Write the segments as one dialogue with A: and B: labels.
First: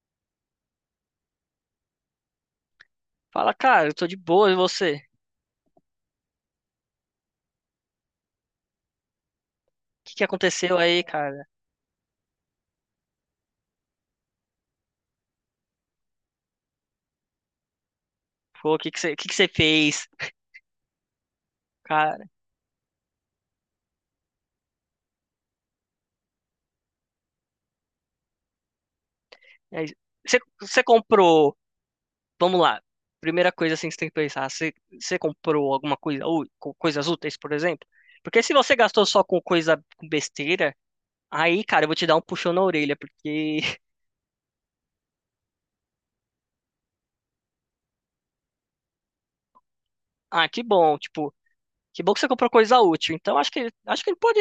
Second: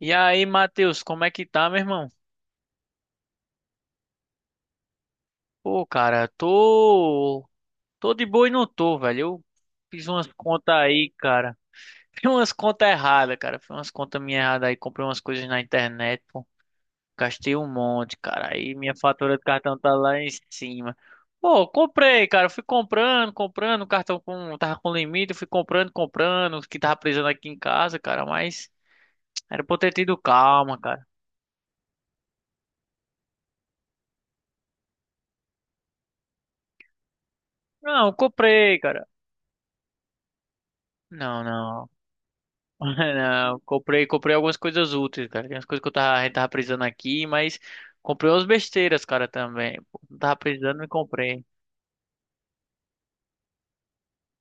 A: E aí, Matheus, como é que tá, meu irmão?
B: Fala, cara, eu tô de boa, e você? O
A: Pô, cara, tô. Tô de boa e não tô, velho. Eu fiz
B: que que
A: umas contas
B: aconteceu aí,
A: aí,
B: cara?
A: cara. Fiz umas contas erradas, cara. Fiz umas contas minhas erradas aí. Comprei umas coisas na internet, pô. Gastei um monte, cara. Aí
B: Pô,
A: minha
B: o que que
A: fatura do
B: você
A: cartão tá
B: fez,
A: lá em cima. Pô, comprei,
B: cara?
A: cara. Fui comprando, comprando. O cartão tava com limite. Eu Fui comprando, comprando. O que tava precisando aqui em casa, cara. Mas era pra
B: E
A: eu
B: aí,
A: ter tido calma,
B: Você
A: cara.
B: comprou, vamos lá, primeira coisa assim que você tem que pensar, você comprou alguma coisa, ou coisas úteis, por exemplo?
A: Não,
B: Porque se você
A: comprei, cara.
B: gastou só com coisa, com besteira,
A: Não,
B: aí, cara, eu
A: não.
B: vou te dar um puxão na orelha, porque,
A: Não, comprei algumas coisas úteis, cara. Tem umas coisas que a gente tava precisando aqui, mas comprei umas besteiras, cara, também. Pô, não tava
B: ah, que
A: precisando, me
B: bom, tipo,
A: comprei.
B: que bom que você comprou coisa útil, então acho que ele pode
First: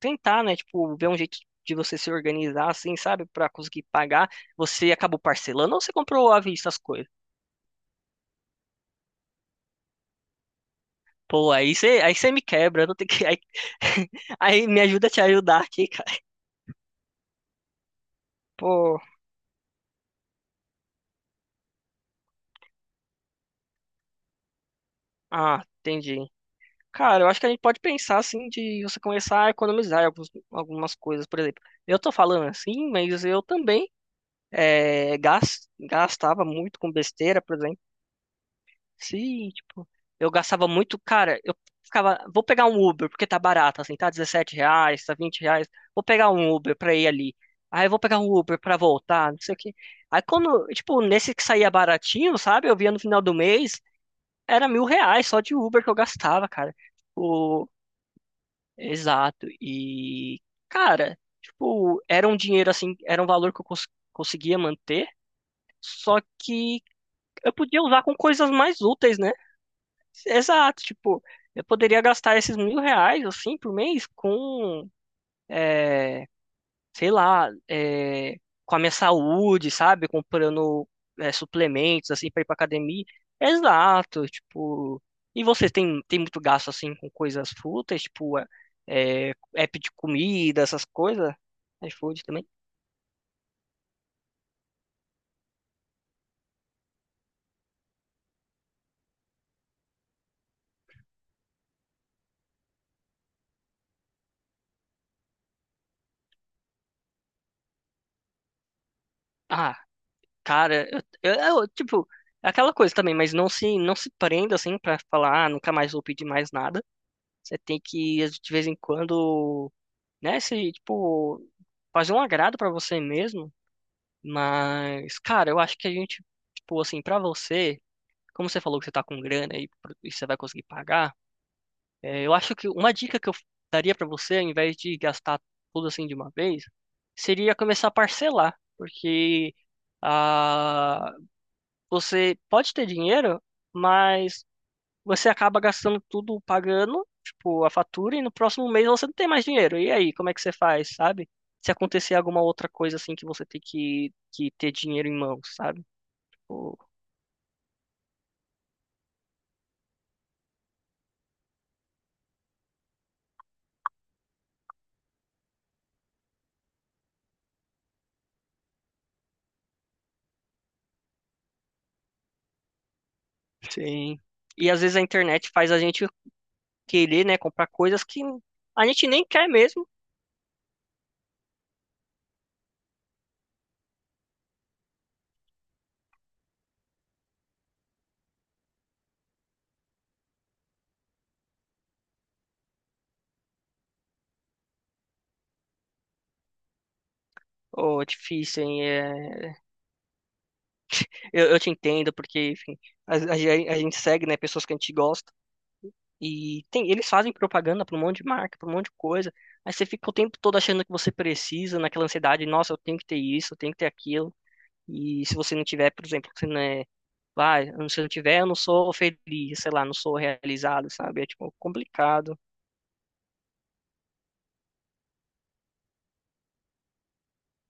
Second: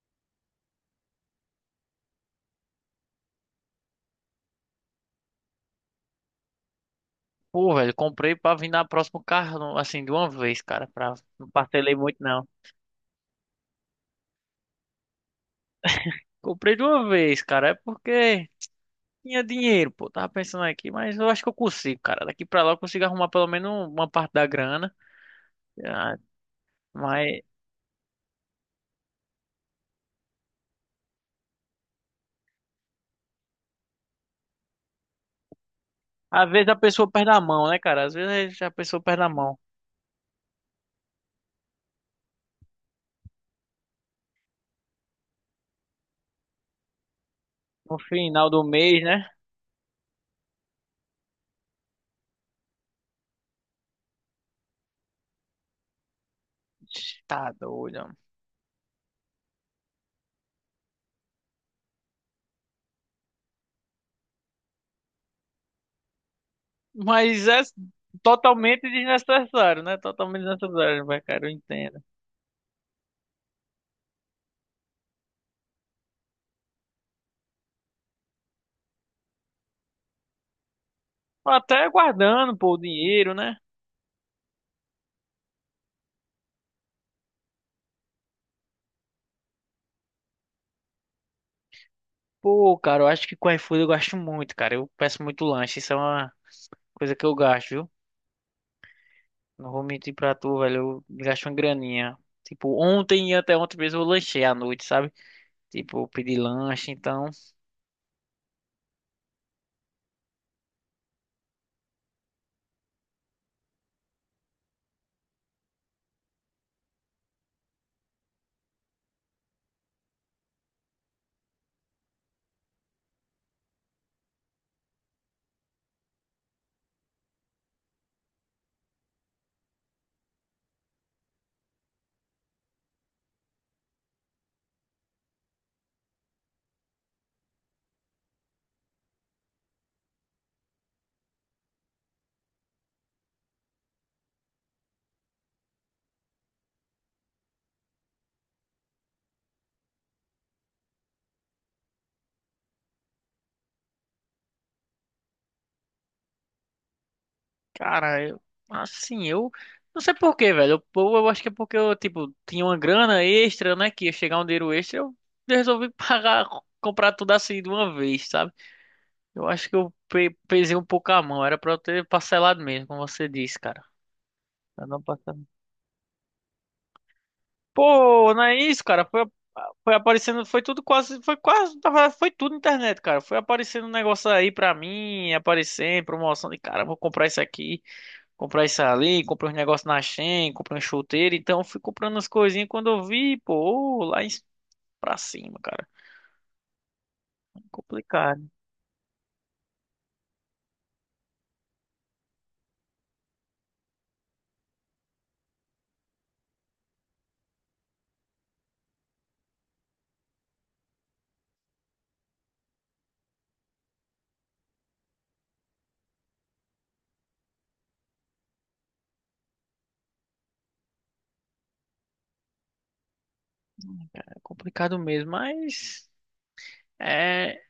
B: tentar, né? Tipo, ver um jeito de você se organizar, assim, sabe? Pra conseguir pagar. Você acabou parcelando ou você comprou à vista as coisas?
A: Pô, velho, comprei pra vir na próximo carro, assim, de uma vez, cara. Não
B: Pô,
A: parcelei
B: aí
A: muito,
B: você me
A: não.
B: quebra, eu não tenho que. Aí, aí me ajuda a te ajudar aqui, cara.
A: Comprei de uma vez, cara. É porque
B: Pô,
A: tinha dinheiro, pô. Tava pensando aqui, mas eu acho que eu consigo, cara. Daqui pra lá eu consigo arrumar pelo menos uma parte da grana.
B: ah,
A: Ah,
B: entendi. Cara, eu acho
A: mas
B: que a gente pode pensar, assim, de você começar a economizar em algumas coisas. Por exemplo, eu tô falando assim, mas eu também. É, gastava
A: às vezes a
B: muito com
A: pessoa perde a
B: besteira, por
A: mão, né,
B: exemplo.
A: cara? Às vezes a pessoa perde a
B: Sim,
A: mão.
B: tipo, eu gastava muito, cara, eu ficava, vou pegar um Uber, porque tá barato, assim, tá R$ 17, tá R$ 20, vou pegar um Uber pra ir ali. Aí eu
A: No
B: vou pegar um
A: final
B: Uber
A: do
B: pra
A: mês, né?
B: voltar, não sei o quê. Aí quando, tipo, nesse que saía baratinho, sabe, eu via no final do mês, era R$ 1.000 só de Uber que eu gastava, cara.
A: Tá
B: O...
A: doido.
B: Exato, e, cara, tipo, era um dinheiro, assim, era um valor que eu conseguia manter, só que
A: Mas
B: eu
A: é
B: podia usar com coisas mais
A: totalmente
B: úteis, né?
A: desnecessário, né? Totalmente
B: Exato,
A: desnecessário, vai,
B: tipo,
A: cara, eu
B: eu poderia
A: entendo.
B: gastar esses R$ 1.000, assim, por mês com, é, sei lá, é, com a minha saúde, sabe? Comprando, é,
A: Até
B: suplementos, assim, pra ir pra
A: guardando, pô, o
B: academia.
A: dinheiro, né?
B: Exato, tipo. E você tem, tem muito gasto, assim, com coisas fúteis, tipo, é, app de comida, essas coisas? iFood também?
A: Pô, cara, eu acho que com iFood eu gasto muito, cara. Eu peço muito lanche, isso é uma coisa que eu gasto, viu? Não vou mentir pra tu, velho, eu gasto uma graninha. Tipo, ontem e até ontem mesmo eu lanchei à noite, sabe? Tipo, eu pedi lanche, então.
B: Ah, cara, eu, tipo, é aquela coisa também, mas não se prenda, assim, pra falar, ah, nunca mais vou pedir mais nada. Você tem que, de vez em quando, né, se, tipo, fazer um agrado pra você mesmo. Mas, cara, eu acho que a gente, tipo, assim, pra você, como você falou que você tá com grana e, e você vai conseguir pagar, é, eu acho que uma dica que eu daria pra você, ao invés de gastar tudo assim de uma vez, seria começar a parcelar. Porque ah, você pode ter dinheiro, mas você acaba gastando tudo pagando, tipo, a fatura, e no próximo mês você não tem mais dinheiro. E aí, como é que você faz, sabe? Se acontecer alguma outra coisa assim que você tem que ter dinheiro em mãos, sabe? Tipo,
A: Cara, eu, assim, eu não sei por quê, velho. Eu acho que é porque eu, tipo, tinha uma grana extra, né? Que ia chegar um dinheiro extra, eu resolvi pagar, comprar tudo assim de uma vez, sabe? Eu acho que eu pesei um pouco a mão. Era pra eu ter parcelado mesmo, como você disse, cara.
B: Sim. E às
A: Pra
B: vezes
A: não
B: a
A: passar.
B: internet faz a gente querer, né, comprar coisas que
A: Pô, não é isso,
B: a
A: cara.
B: gente
A: Foi,
B: nem quer mesmo.
A: foi aparecendo, foi tudo quase, foi quase, na verdade, foi tudo internet, cara. Foi aparecendo um negócio aí pra mim, aparecendo, promoção de cara, vou comprar isso aqui. Comprar isso ali, comprei uns negócios na Shein, comprei um chuteiro, então eu fui comprando as coisinhas quando eu vi, pô, ô, lá em, pra cima, cara. É
B: Ô,
A: complicado,
B: difícil, hein? É, eu te entendo, porque, enfim, a gente segue, né, pessoas que a gente gosta. E tem, eles fazem propaganda para um monte de marca, para um monte de coisa. Aí você fica o tempo todo achando que você precisa, naquela ansiedade, nossa, eu tenho que ter isso, eu tenho que ter aquilo. E se você não tiver, por exemplo, você não é, vai, se eu não tiver, eu não sou feliz, sei lá, não sou realizado, sabe? É tipo complicado.
A: é complicado mesmo, mas é,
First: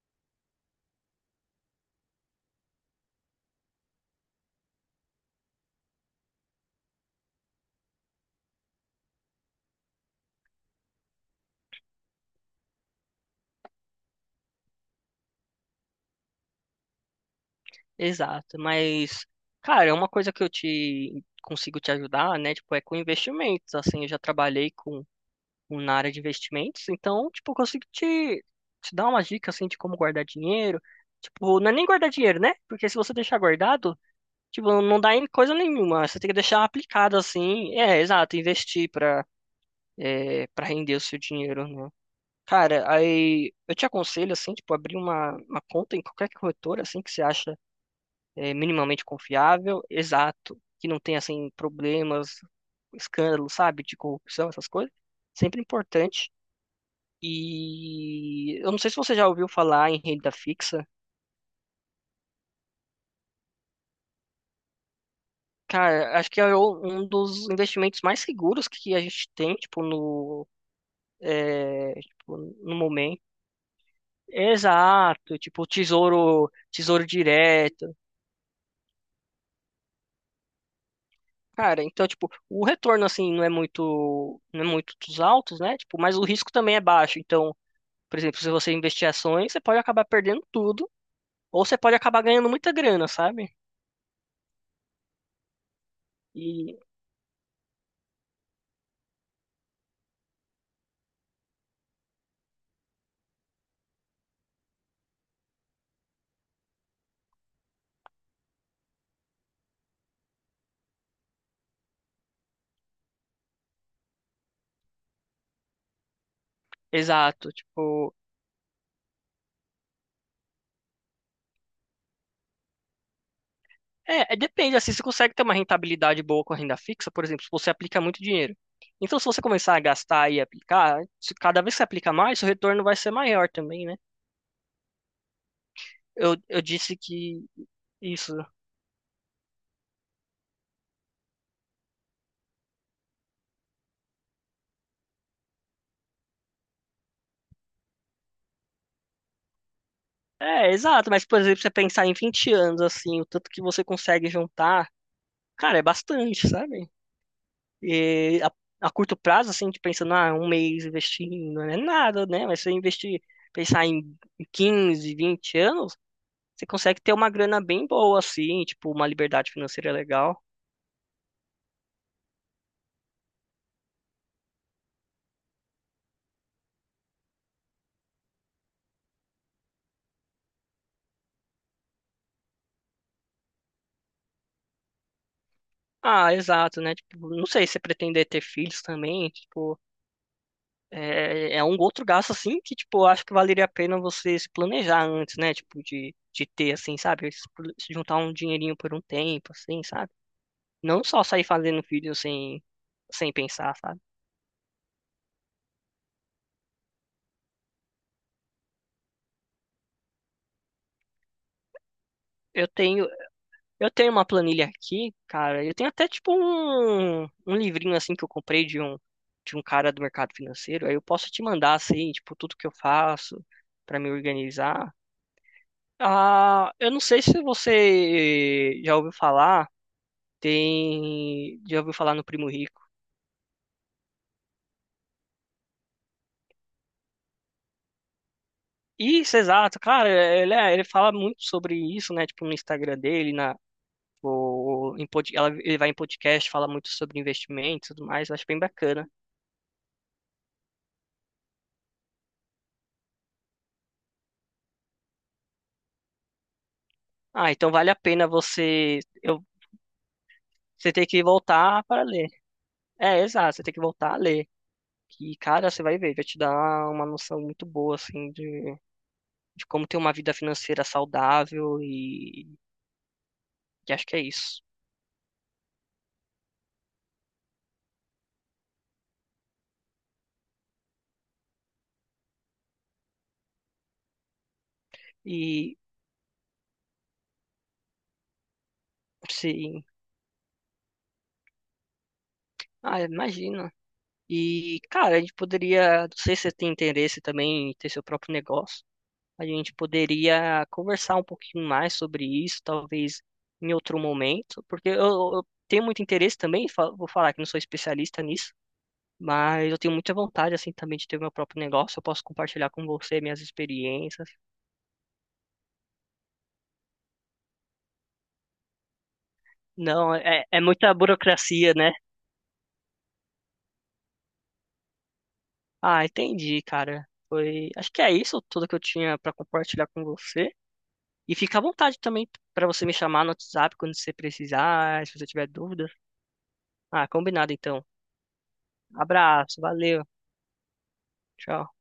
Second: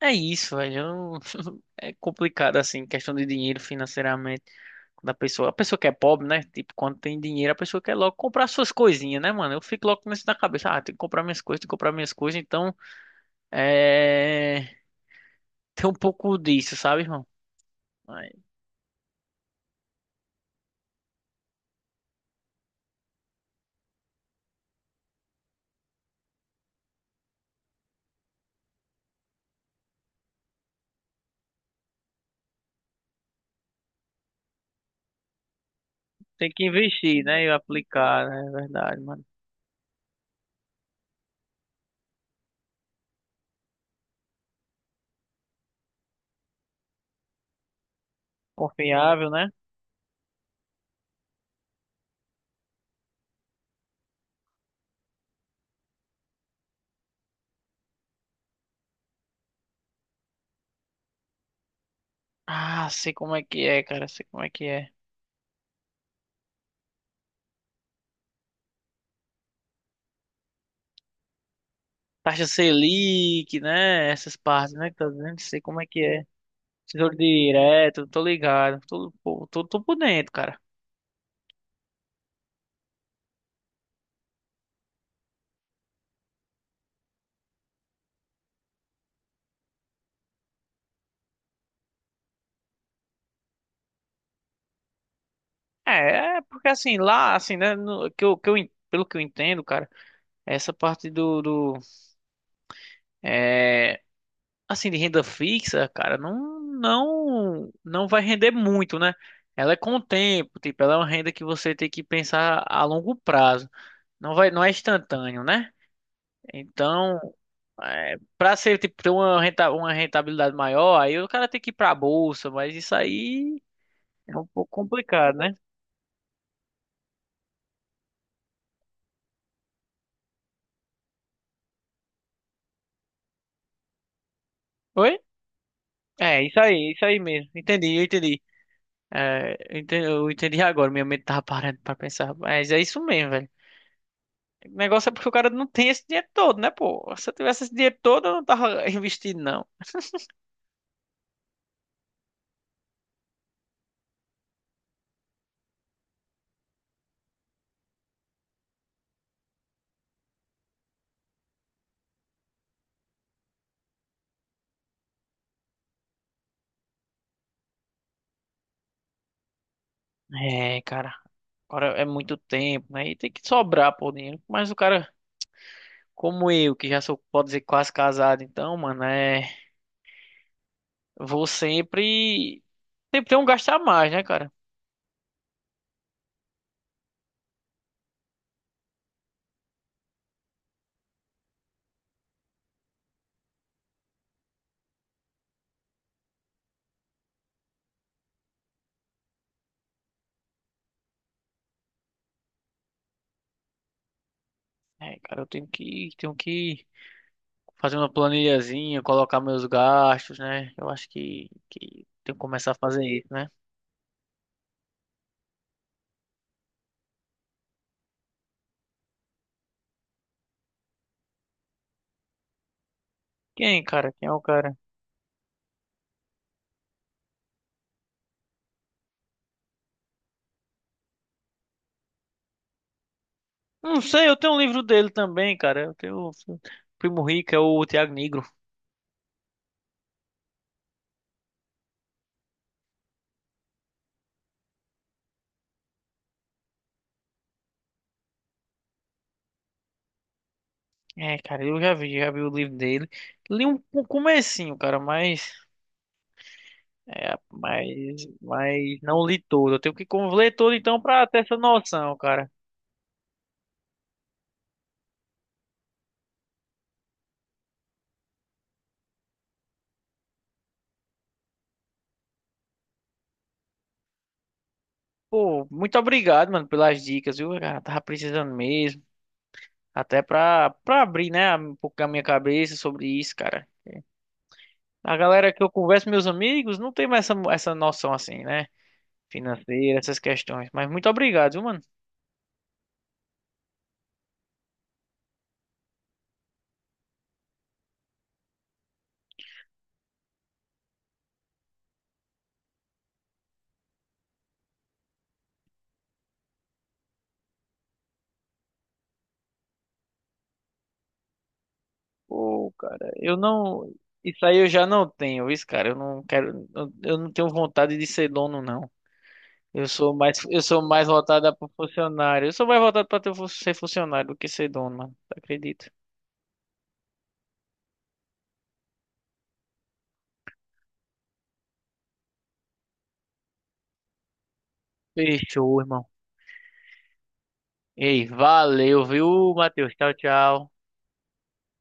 A: é isso, velho. Eu não- É complicado assim, questão de dinheiro financeiramente. Quando a pessoa que é pobre, né? Tipo, quando tem dinheiro, a pessoa quer logo comprar suas coisinhas, né, mano? Eu fico logo com isso na cabeça, ah, tem que comprar minhas coisas, tem que comprar minhas coisas, então é. Tem um pouco disso, sabe, irmão?
B: Exato, mas cara, é uma coisa que eu te consigo te ajudar, né? Tipo, é com investimentos, assim, eu já trabalhei com na área de investimentos, então, tipo, eu consigo te dar uma dica, assim, de como guardar dinheiro. Tipo, não é nem guardar dinheiro, né? Porque se você deixar guardado, tipo, não dá em coisa nenhuma. Você tem que
A: Tem que
B: deixar aplicado,
A: investir, né? E
B: assim. É,
A: aplicar,
B: exato,
A: né? É
B: investir
A: verdade, mano.
B: pra, é, pra render o seu dinheiro, né? Cara, aí eu te aconselho, assim, tipo, abrir uma conta em qualquer corretora, assim, que você acha é, minimamente
A: Confiável, né?
B: confiável, exato, que não tenha, assim, problemas, escândalos, sabe, de corrupção, essas coisas. Sempre importante. E eu não sei se você já ouviu falar em renda fixa.
A: Ah, sei como é que é, cara. Sei como é que é.
B: Cara, acho que é um dos investimentos mais seguros que a gente tem, tipo, no, é, tipo,
A: Taxa
B: no momento.
A: Selic, né? Essas partes, né? Que tá
B: Exato,
A: dizendo, sei
B: tipo,
A: como é que é.
B: tesouro
A: Tesouro
B: direto.
A: direto, tô ligado. Tô por dentro, cara.
B: Cara, então, tipo, o retorno, assim, não é muito dos altos, né? Tipo, mas o risco também é baixo. Então, por exemplo, se você investir ações, você pode acabar perdendo tudo, ou você pode acabar ganhando muita grana, sabe?
A: É porque
B: E,
A: assim, lá, assim, né? Pelo que eu entendo, cara, essa parte do, é, assim, de renda fixa, cara, não, não, não vai render muito, né? Ela é com o tempo, tipo, ela é uma renda que você tem que pensar a longo prazo. Não vai, não é instantâneo, né? Então,
B: exato, tipo,
A: para ser tipo ter uma rentabilidade maior, aí o cara tem que ir pra bolsa, mas isso aí
B: É,
A: é um pouco
B: depende, assim, você consegue
A: complicado,
B: ter uma
A: né?
B: rentabilidade boa com a renda fixa, por exemplo, se você aplica muito dinheiro. Então, se você começar a gastar e aplicar, se cada vez que você aplica mais, seu retorno vai ser maior também, né?
A: Oi?
B: Eu,
A: É,
B: eu disse
A: isso aí
B: que
A: mesmo. Entendi, eu
B: isso.
A: entendi. É, eu entendi agora, minha mente tava parando pra pensar. Mas é isso mesmo, velho. O negócio é porque o cara não tem esse dinheiro todo, né, pô? Se eu tivesse esse dinheiro todo, eu não tava investindo, não.
B: É, exato, mas, por exemplo, você pensar em 20 anos, assim, o tanto que você consegue juntar, cara, é bastante, sabe? E a curto prazo, assim, de pensando, ah, um mês investindo, não é nada, né? Mas se você investir, pensar em 15, 20 anos, Você consegue ter uma grana bem boa, assim, tipo, uma liberdade financeira legal.
A: É, cara. Agora é muito tempo, né? E tem que sobrar, pô, dinheiro. Mas o cara, como eu, que já sou, pode dizer, quase casado, então, mano, é. Vou sempre. Sempre ter um gastar mais, né, cara?
B: Ah, exato, né? Tipo, não sei se você pretender ter filhos também, tipo, é um outro gasto, assim, que, tipo, eu acho que valeria a pena você se planejar antes, né? Tipo, de ter, assim, sabe? Se juntar um dinheirinho por um tempo, assim, sabe? Não só sair fazendo filhos sem pensar, sabe?
A: É, cara, eu tenho que fazer uma planilhazinha, colocar meus gastos, né? Eu acho que tenho que
B: Eu
A: começar a fazer
B: tenho,
A: isso, né?
B: Eu tenho uma planilha aqui, cara. Eu tenho até tipo um livrinho assim que eu comprei de um cara do mercado financeiro. Aí eu posso te mandar assim, tipo, tudo que eu faço
A: Quem,
B: pra
A: cara?
B: me
A: Quem é o cara?
B: organizar. Ah, eu não sei se você já ouviu falar, tem já ouviu falar no Primo Rico.
A: Não sei, eu tenho um livro dele também, cara. Eu tenho o Primo Rico, é o Thiago Negro.
B: Isso, exato, cara, ele fala muito sobre isso, né? Tipo, no Instagram dele, na, o, em pod- ela- ele vai em podcast, fala muito sobre investimentos e tudo mais, eu acho bem bacana.
A: É, cara, eu já vi o livro dele. Li um comecinho, cara, mas é,
B: Ah, então
A: mas
B: vale a pena
A: mas
B: você.
A: não li
B: Eu
A: todo. Eu tenho que ler todo
B: Você
A: então
B: tem que
A: pra ter essa
B: voltar para
A: noção,
B: ler.
A: cara.
B: É, exato, você tem que voltar a ler. E, cara, você vai ver, vai te dar uma noção muito boa, assim, de, como ter uma vida financeira saudável e acho que é isso.
A: Pô, muito obrigado, mano, pelas dicas, viu? Cara, tava precisando mesmo. Até pra abrir, né, um pouco a minha cabeça sobre isso, cara. A galera que eu
B: E,
A: converso, meus amigos, não tem mais essa noção assim, né?
B: sim,
A: Financeira, essas questões. Mas muito obrigado, viu, mano?
B: ah, imagina. E, cara, a gente poderia, não sei se você tem interesse também em ter seu próprio negócio, a gente poderia conversar um pouquinho mais sobre isso, talvez em outro momento, porque eu tenho muito interesse também, vou falar que não sou especialista nisso, mas eu tenho muita vontade, assim, também de ter meu próprio negócio. Eu posso compartilhar
A: Pô,
B: com
A: cara,
B: você
A: eu
B: minhas
A: não.
B: experiências.
A: Isso aí eu já não tenho, isso, cara. Eu não quero. Eu não tenho vontade de ser dono, não. Eu
B: Não,
A: sou mais,
B: é
A: eu sou
B: muita
A: mais voltado para
B: burocracia, né?
A: funcionário. Eu sou mais voltado para ser funcionário do que ser dono, mano. Acredito.
B: Ah, entendi, cara. Foi, acho que é isso tudo que eu tinha para compartilhar com você. E fica à vontade também para você me chamar no WhatsApp quando você precisar, se você tiver
A: Fechou,
B: dúvidas.
A: irmão.
B: Ah, combinado então.
A: Ei, valeu, viu,
B: Abraço,
A: Matheus?
B: valeu,
A: Tchau, tchau.
B: tchau.